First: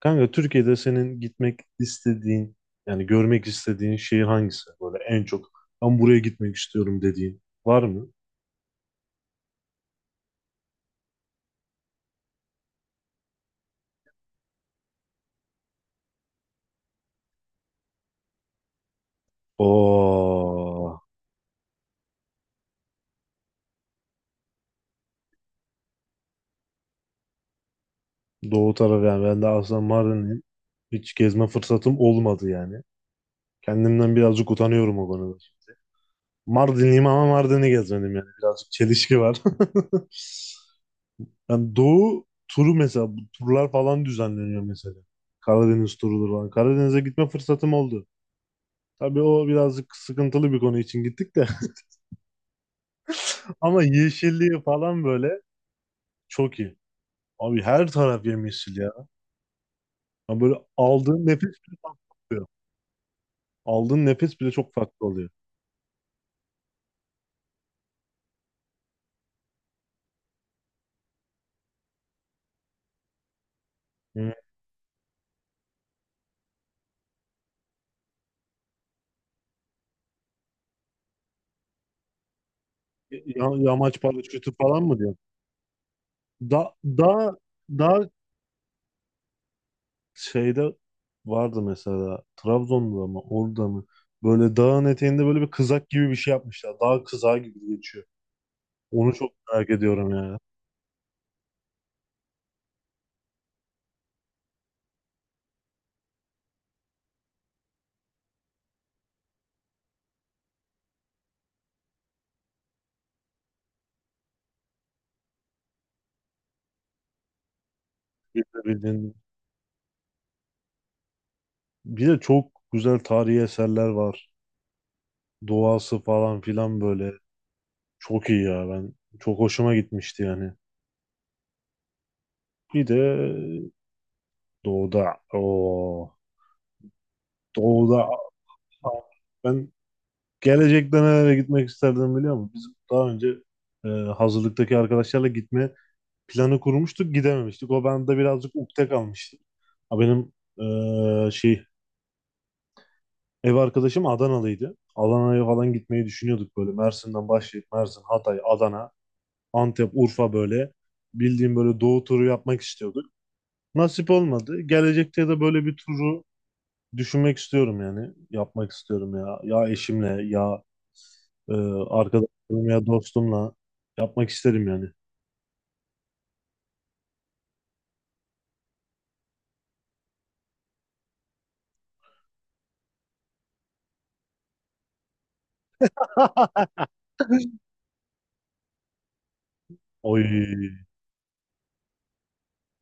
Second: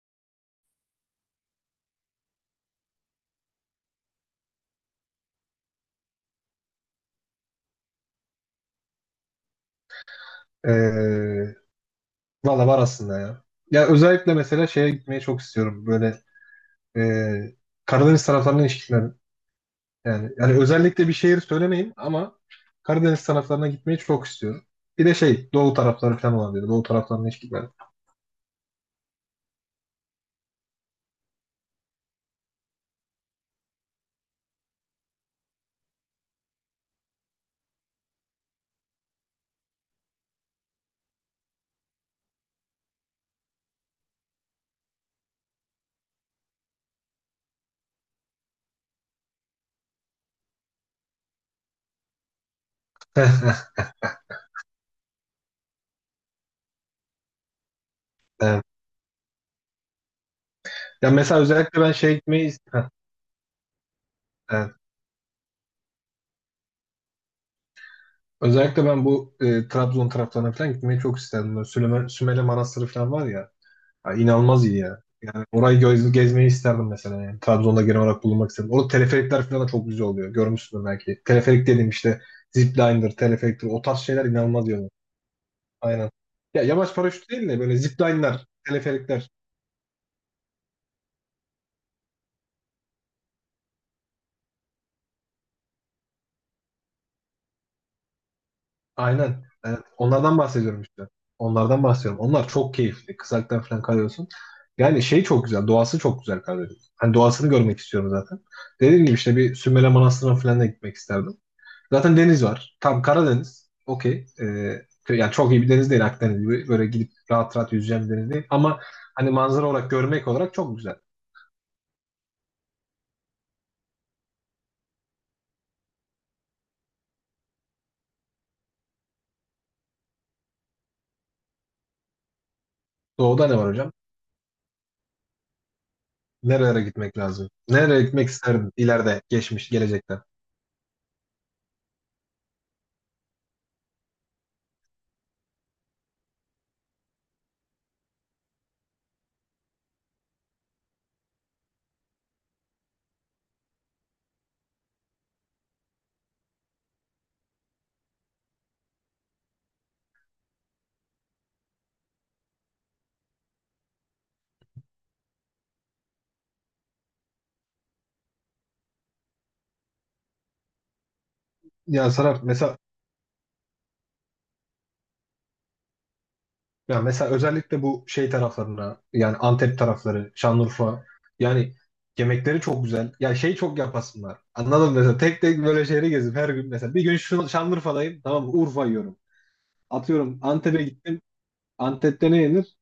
Kanka Türkiye'de senin gitmek istediğin görmek istediğin şehir hangisi? Böyle en çok ben buraya gitmek istiyorum dediğin var mı? Ee, Valla var aslında ya. Ya özellikle mesela şeye gitmeyi çok istiyorum. Böyle ee, Karadeniz taraflarına ilişkiler. Yani Oo, özellikle bir şehir söylemeyin ama Karadeniz taraflarına gitmeyi çok istiyorum. Bir de şey Doğu tarafları falan olan dedi. Doğu taraflarına ilişkiler. Doğu tarafı, yani ben de aslında Mardin'im. Hiç gezme fırsatım olmadı yani. Kendimden birazcık utanıyorum o konuda. Mardinliyim ama Mardin'i gezmedim yani. Birazcık çelişki var. Yani Doğu turu, mesela bu turlar falan düzenleniyor mesela. Karadeniz turudur falan. Karadeniz'e gitme fırsatım oldu. Tabii o birazcık sıkıntılı bir konu için gittik de. Ama yeşilliği falan böyle çok iyi. Abi her taraf Evet. yemyeşil ya. Ya böyle Ya aldığın nefes mesela bile özellikle ben farklı oluyor. Aldığın nefes bile evet. çok farklı oluyor. Özellikle ben bu Trabzon taraflarına falan gitmeyi çok isterdim. Böyle Sümele Manastırı falan var ya. Ya Hı. inanılmaz iyi ya. Yani orayı gezmeyi isterdim mesela yani. Trabzon'da genel olarak bulunmak isterdim. Orada teleferikler falan da çok güzel oluyor. Görmüşsündür belki. Teleferik dedim işte zipliner, Ya, teleferiktir o tarz yamaç şeyler paraşütü inanılmaz falan yani. mı diyor? Aynen. Ya Da, yamaç paraşütü daha, değil de böyle daha zipliner, teleferikler. şeyde vardı mesela, Trabzon'da mı, orada mı? Böyle dağın eteğinde böyle bir kızak gibi bir şey yapmışlar. Dağ kızağı gibi geçiyor. Onu çok Aynen. merak Evet, ediyorum ya. onlardan bahsediyorum işte. Onlardan bahsediyorum. Onlar çok keyifli. Kızaktan falan kalıyorsun. Yani şey çok güzel. Doğası çok güzel Karadeniz. Hani doğasını görmek istiyorum zaten. Dediğim gibi işte bir Sümele Manastırı'na falan da gitmek isterdim. Zaten deniz var. Tam Karadeniz. Okey. Ee, Yani çok iyi bir deniz değil Akdeniz gibi. Böyle gidip rahat rahat yüzeceğim bir deniz değil. Ama Bildiğin hani manzara olarak görmek olarak çok güzel. bir de çok güzel tarihi eserler var. Doğası falan filan böyle. Çok iyi ya ben. Çok hoşuma gitmişti yani. Bir de Doğuda ne var hocam? doğuda. O Nerelere gitmek lazım? Nereye doğuda. gitmek isterdim ileride, geçmiş, Ben gelecekte? gelecekte nereye gitmek isterdim biliyor musun? Biz daha önce hazırlıktaki arkadaşlarla gitme planı kurmuştuk. Gidememiştik. O bende birazcık ukde kalmıştı. Ha, benim e, şey ev arkadaşım Adanalıydı. Adana'ya falan gitmeyi düşünüyorduk böyle. Mersin'den başlayıp Mersin, Hatay, Adana. Antep, Urfa böyle. Bildiğim böyle doğu turu yapmak istiyorduk. Nasip olmadı. Gelecekte de böyle bir turu düşünmek istiyorum yani. Yapmak istiyorum ya. Ya eşimle ya e, Ya Serap arkadaşlarım mesela ya dostumla yapmak isterim yani. ya mesela özellikle bu şey taraflarına yani Antep tarafları, Şanlıurfa yani yemekleri çok güzel. Ya şey çok yapasınlar. Anladın mı? Mesela tek tek böyle şehri gezip her gün mesela bir gün şu Şanlıurfa'dayım tamam mı? Urfa yiyorum. Oy. Atıyorum Antep'e gittim. Antep'te ne yenir?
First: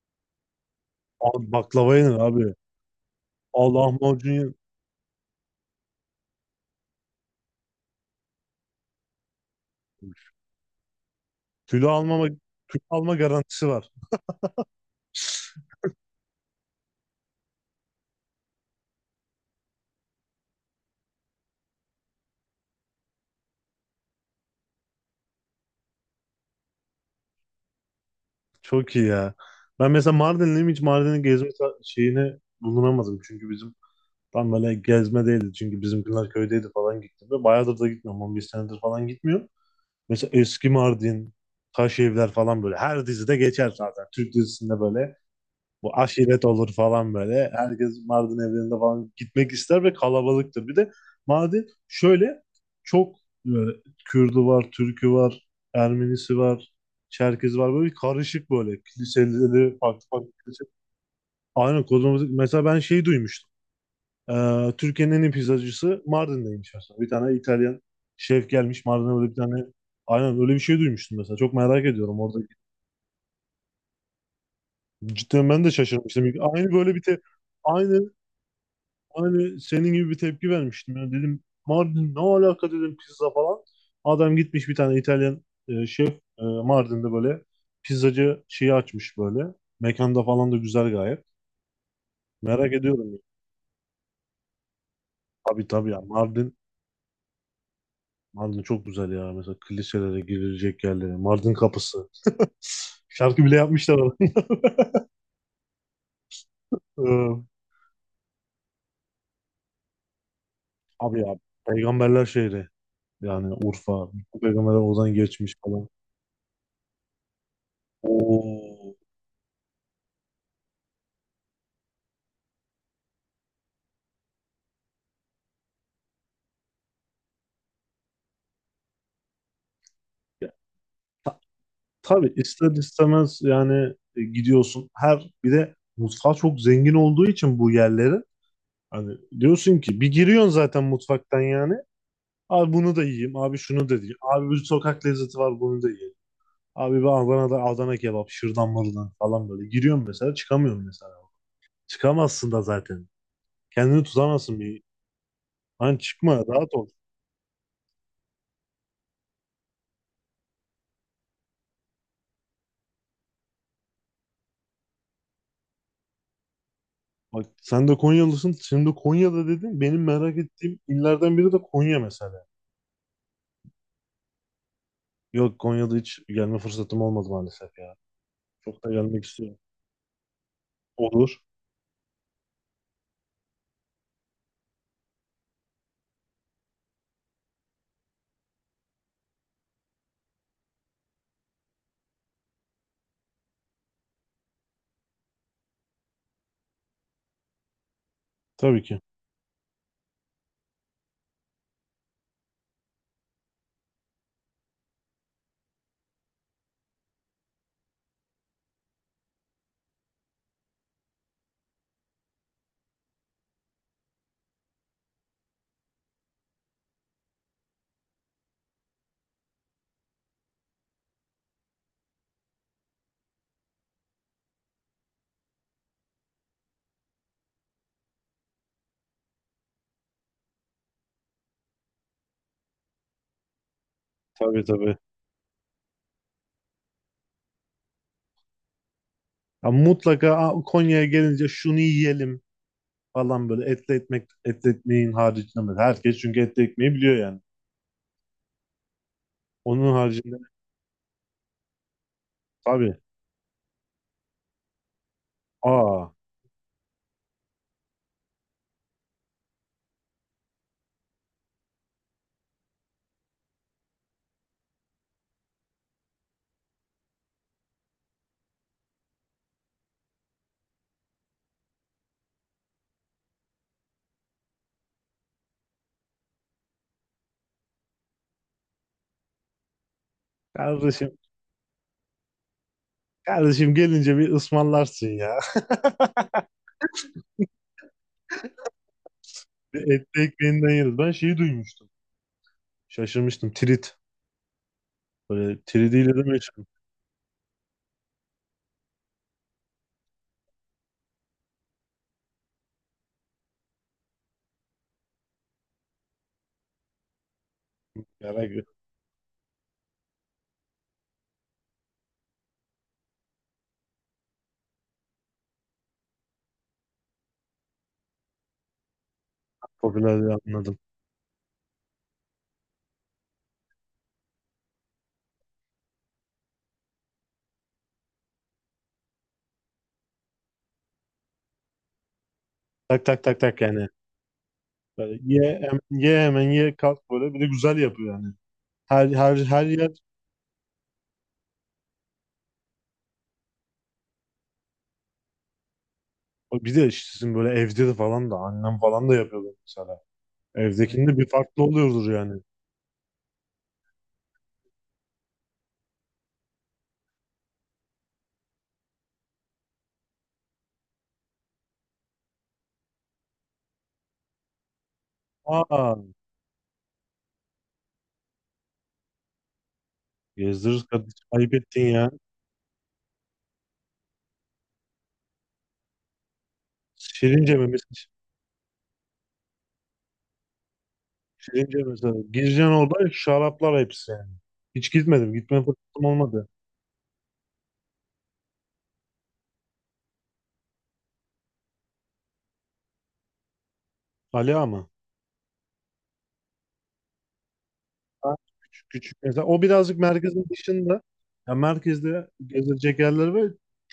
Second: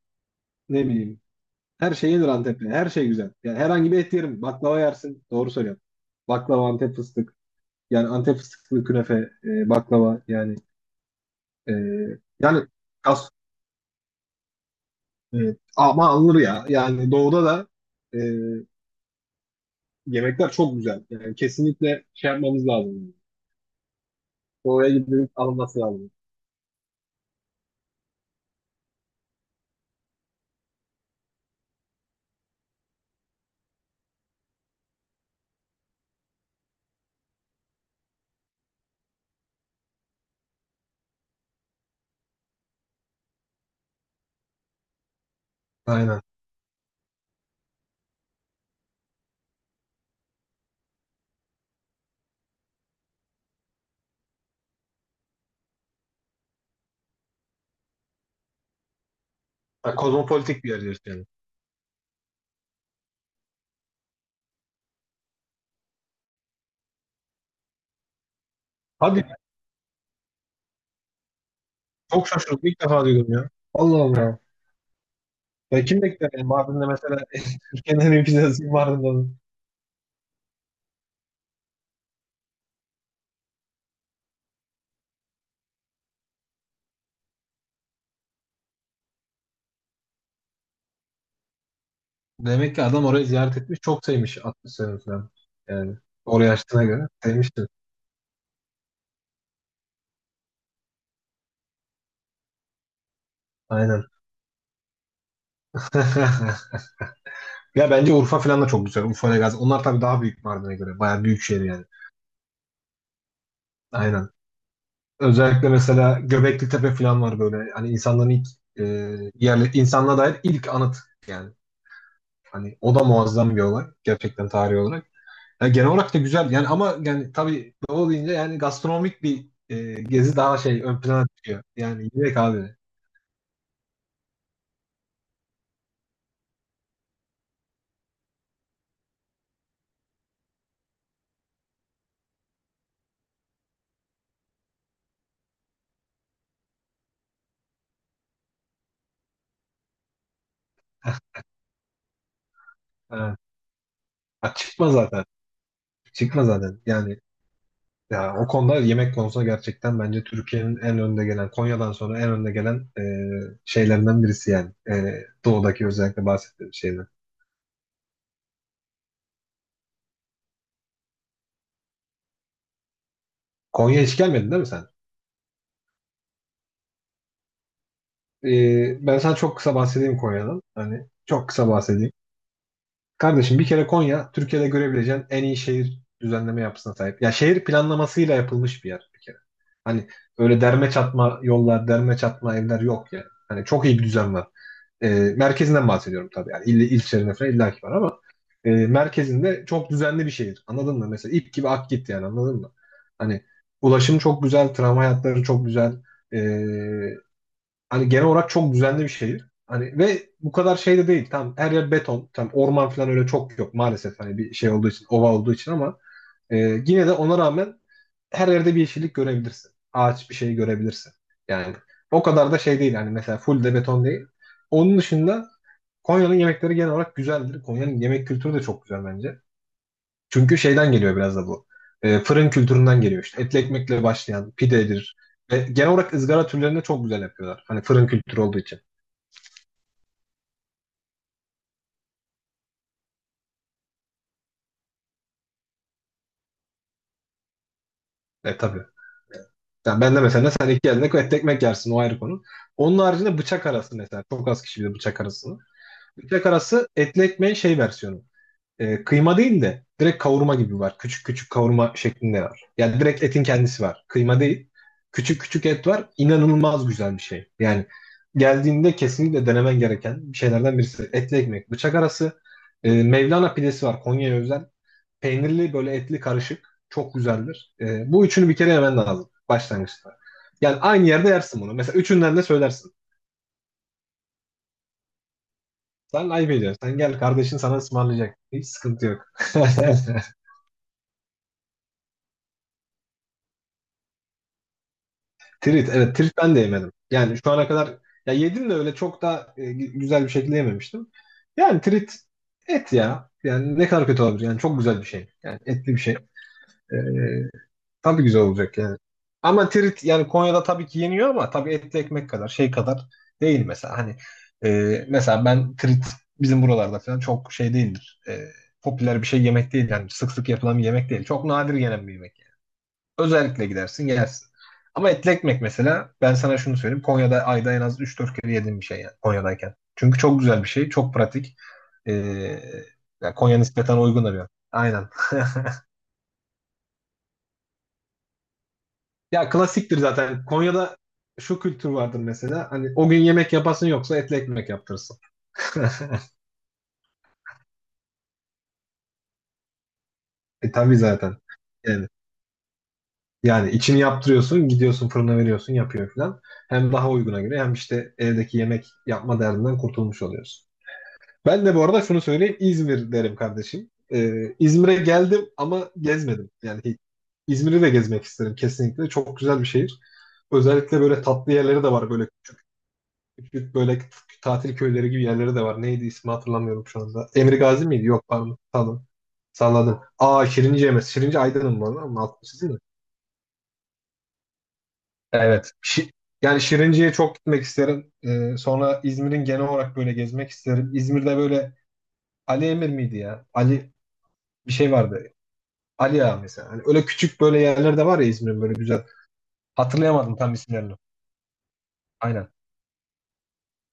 Ne bileyim. Abi baklava Her şey yenir yenir abi. Antep'te. Her şey güzel. Yani Allah herhangi bir et lahmacun yerim. yenir. Baklava yersin. Doğru söylüyorum. Baklava, Antep fıstık. Yani Antep fıstıklı künefe, baklava yani e, Kilo almama, yani kilo alma kas, garantisi var. e, ama alınır ya. Yani doğuda da e, yemekler çok güzel. Yani kesinlikle şey yapmamız lazım. Oraya gidip alınması lazım. Çok iyi ya. Ben mesela Mardinliyim, hiç Mardin'in gezme şeyine bulunamadım. Çünkü bizim tam böyle gezme değildi, çünkü bizimkiler köydeydi falan, gittim. Ve bayağıdır da gitmiyorum. 11 senedir falan gitmiyorum. Mesela eski Mardin, Taş Evler falan böyle. Her dizide geçer zaten. Türk dizisinde böyle bu Aynen. aşiret olur falan böyle. Herkes Mardin evlerinde falan gitmek ister ve kalabalıktır. Bir de Mardin şöyle çok böyle Kürdü var, Türkü var, Ermenisi var, Çerkezi var. Böyle bir karışık böyle. Kiliseleri, Ha, farklı farklı kilise. kozmopolitik bir yer diyorsun yani. Aynen, kozmopolit. Mesela ben şeyi duymuştum. Türkiye'nin en iyi pizzacısı Mardin'deymiş mesela. Bir tane İtalyan şef gelmiş Mardin'e, Hadi böyle bir tane, aynen öyle bir şey duymuştum mesela. Çok merak ediyorum çok orada. şaşırdım. İlk defa duydum ya. Allah Allah. Cidden ben de Ya kim şaşırmıştım. bekler yani Aynı Mardin'de böyle bir mesela te aynı Türkiye'nin en iyi pizzası Mardin'de. aynı senin gibi bir tepki vermiştim. Yani dedim Mardin ne alaka dedim, pizza falan. Adam gitmiş, bir tane İtalyan şef, Mardin'de böyle pizzacı şeyi açmış böyle. Mekanda falan da güzel gayet. Merak Demek ki adam ediyorum. orayı ziyaret etmiş. Çok sevmiş 60 sene falan. Tabii tabii Yani ya, oraya açtığına göre sevmiştir. Mardin çok güzel ya. Mesela kiliselere girilecek yerleri. Mardin kapısı. Şarkı bile yapmışlar Aynen. orada. Ee, Ya bence Urfa falan da çok güzel. Urfa ile Gazi. Onlar tabii daha büyük Mardin'e göre. Abi Bayağı ya, büyük şehir yani. peygamberler şehri. Yani Urfa, Aynen. bütün peygamberler oradan geçmiş Özellikle falan. mesela Göbeklitepe Tepe falan var böyle. Hani insanların ilk e, Oo. yerli insanlığa dair ilk anıt yani. Hani o da muazzam bir olay gerçekten tarihi olarak. Yani genel olarak da güzel yani ama yani tabii doğu deyince yani gastronomik bir gezi Ya, daha şey ön plana çıkıyor. Yani tabii yemek ister abi. istemez yani gidiyorsun. Her, bir de mutfağı çok zengin olduğu için bu yerlerin. Hani diyorsun ki, bir giriyorsun zaten mutfaktan yani. Abi bunu da yiyeyim. Abi şunu da yiyeyim. Abi bir sokak lezzeti var, bunu da yiyeyim. Abi ben Adana'da Adana kebap, şırdan mırdan falan böyle. Giriyorum mesela, çıkamıyorum mesela. Çıkamazsın da zaten. Ha. Kendini Ha, tutamazsın bir. çıkma zaten. Lan çıkma, Çıkma rahat zaten. ol. Yani ya o konuda yemek konusunda gerçekten bence Türkiye'nin en önde gelen Konya'dan sonra en önde gelen şeylerinden birisi yani. E, doğudaki özellikle bahsettiğim şeyler. Bak, sen de Konyalısın. Şimdi Konya'da dedin. Benim merak ettiğim illerden biri de Konya mesela. Konya'ya hiç gelmedin değil mi sen? Yok, Konya'da hiç gelme fırsatım olmadı maalesef ya. Çok da Ben gelmek sana çok istiyorum. kısa bahsedeyim Konya'dan. Hani Olur. çok kısa bahsedeyim. Kardeşim bir kere Konya Türkiye'de görebileceğin en iyi şehir düzenleme yapısına sahip. Ya şehir planlamasıyla yapılmış bir yer bir kere. Hani öyle derme çatma yollar, derme çatma evler yok yani. Hani çok iyi bir düzen var. Ee, Merkezinden bahsediyorum tabii. Yani ilçelerine falan illaki var ama Tabii ki. merkezinde çok düzenli bir şehir. Anladın mı? Mesela ip gibi ak git yani anladın mı? Hani ulaşım çok güzel, tramvay hatları çok güzel. E, hani genel olarak çok düzenli bir şehir. Hani ve bu kadar şey de değil. Tam her yer beton. Tam orman falan öyle çok yok maalesef. Hani bir şey olduğu için, ova olduğu için ama yine de ona rağmen her yerde bir yeşillik görebilirsin. Ağaç bir şey görebilirsin. Yani o kadar da şey değil. Hani mesela full de beton değil. Onun dışında Konya'nın yemekleri genel olarak güzeldir. Konya'nın yemek kültürü de çok güzel bence. Çünkü şeyden geliyor biraz da bu. E, fırın kültüründen geliyor işte. Etli ekmekle başlayan Tabii tabii. pidedir. Ve genel olarak ızgara türlerini de çok güzel yapıyorlar. Hani fırın kültürü olduğu için. Ya mutlaka, "Aa, Konya'ya gelince şunu yiyelim" falan böyle, etli ekmek, etli ekmeğin haricinde. Herkes çünkü etli ekmeği biliyor yani. E tabii. Onun Yani ben de haricinde mesela sen iki elinde et ekmek yersin o ayrı konu. tabii. Onun haricinde bıçak arası mesela. Çok az kişi bilir bıçak arasını. Aa, Bıçak arası etli ekmeğin şey versiyonu. E, kıyma değil de direkt kavurma gibi var. Küçük küçük kavurma şeklinde var. Yani direkt etin kendisi var. Kıyma değil. Küçük küçük et var. İnanılmaz güzel bir şey. Yani geldiğinde kesinlikle denemen gereken şeylerden birisi. Etli ekmek, bıçak arası. E, Mevlana pidesi var. Konya'ya özel. Peynirli böyle etli karışık. Çok güzeldir. Bu üçünü bir kere yemen lazım başlangıçta. Yani aynı kardeşim, yerde yersin bunu. Mesela üçünden de söylersin. kardeşim gelince bir ısmarlarsın ya. Sen ayıp ediyorsun. Sen gel kardeşin sana ısmarlayacak. Hiç sıkıntı yok. Bir etli ekmeğinden yeriz. Ben şeyi duymuştum. Şaşırmıştım. Trit. Böyle Trit. tridiyle Evet de trit ben de meşhur. yemedim. Yani şu ana kadar ya yedim de öyle çok da güzel bir şekilde yememiştim. Yani trit et ya. Yani ne kadar kötü olabilir. Yani çok güzel bir şey. Yani etli bir şey. Ee, Tabii güzel Yani olacak yani. Ama Tirit yani Konya'da tabii ki yeniyor ama tabii etli ekmek kadar şey kadar değil mesela. Hani mesela ben Tirit bizim buralarda falan çok şey değildir. E, popüler bir şey yemek değil yani popüler sık diye sık yapılan anladım. bir yemek değil. Çok nadir yenen bir yemek. Özellikle gidersin yersin. Ama etli ekmek mesela ben sana şunu söyleyeyim. Konya'da ayda en az üç dört kere yediğim bir şey yani Konya'dayken. Çünkü çok güzel bir şey, çok pratik. E, Tak tak yani tak Konya tak yani. nispeten uygun da bir yer. Aynen. Böyle ye, hemen ye, kalk böyle. Bir de güzel yapıyor yani. Her, her, Ya her yer. klasiktir zaten. Konya'da şu kültür vardır mesela. Hani o gün yemek yapasın yoksa etli ekmek yaptırırsın. Bir de işte sizin böyle evde de falan da annem falan da yapıyordu mesela. E tabii Evdekinde bir zaten. farklı Yani, oluyordur yani. yani içini yaptırıyorsun, gidiyorsun fırına veriyorsun, yapıyor falan. Hem daha uyguna göre hem işte evdeki yemek yapma derdinden kurtulmuş oluyorsun. Ben de bu arada şunu söyleyeyim. İzmir derim kardeşim. İzmir'e geldim ama Aa, gezmedim. Yani hiç. İzmir'i de gezmek isterim kesinlikle. Çok güzel bir şehir. gezdiririz Özellikle böyle kardeşim. tatlı Ayıp yerleri ettin de ya. var böyle küçük böyle tatil köyleri gibi yerleri de var. Neydi ismi hatırlamıyorum şu anda. Şirince Emir mi? Gazi miydi? Yok pardon. Pardon. Salladım. Aa Şirince mi? Şirince Şeyince Aydın'ın mı? mesela Ama 60 gireceğin, değil mi? orada şaraplar hepsi yani. Hiç gitmedim. Gitme Evet. fırsatım olmadı. Yani Şirince'ye çok gitmek isterim. Sonra İzmir'in genel olarak böyle gezmek isterim. İzmir'de böyle Ali Emir miydi ya? Ali Aliağa bir mı? şey vardı. Ali Ağa mesela. Hani öyle küçük böyle yerler de var ya Ha, İzmir'in böyle küçük güzel. küçük mesela. O birazcık Hatırlayamadım merkezin tam isimlerini. dışında. Ya merkezde Aynen. gezilecek yerler ve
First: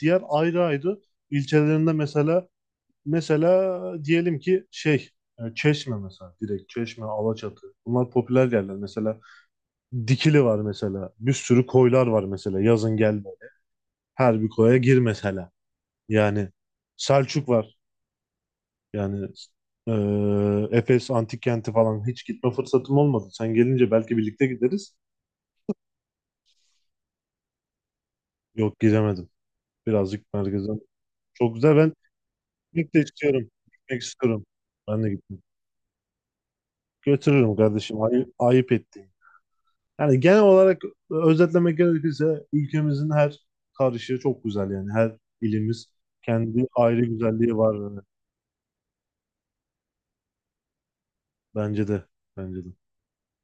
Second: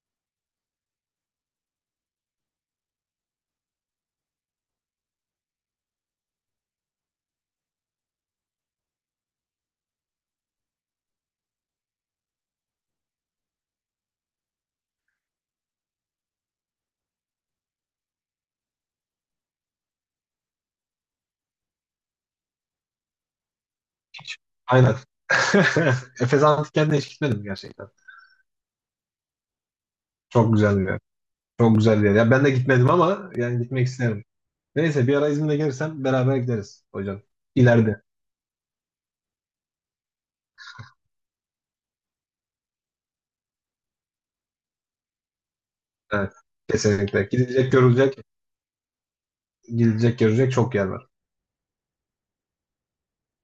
diğer ayrı ayrı ilçelerinde mesela, diyelim ki şey, Çeşme mesela, direkt Çeşme, Alaçatı. Bunlar popüler yerler. Mesela Dikili var mesela. Bir sürü koylar var mesela. Yazın gelme. Her bir koya gir mesela. Yani Selçuk var. Yani Efes Antik Kenti falan hiç gitme fırsatım olmadı. Sen gelince belki birlikte gideriz. Aynen. Efes Antik Kent'e hiç gitmedim gerçekten. Yok, gidemedim. Birazcık Çok güzel merkezden. bir yer. Çok güzel. Çok Ben güzel bir yer. Ya ben de gitmedim gitmek de ama istiyorum. yani gitmek Gitmek isterim. istiyorum. Ben Neyse de bir ara gittim. İzmir'e gelirsem beraber gideriz hocam. Götürürüm kardeşim. İleride. Ay, ayıp ettiğim. Yani genel olarak özetlemek gerekirse, ülkemizin her karışı çok güzel yani. Her ilimiz Evet. kendi ayrı Kesinlikle. güzelliği Gidilecek var yani. görülecek, gidilecek görecek çok yer var. Bence de. Bence de.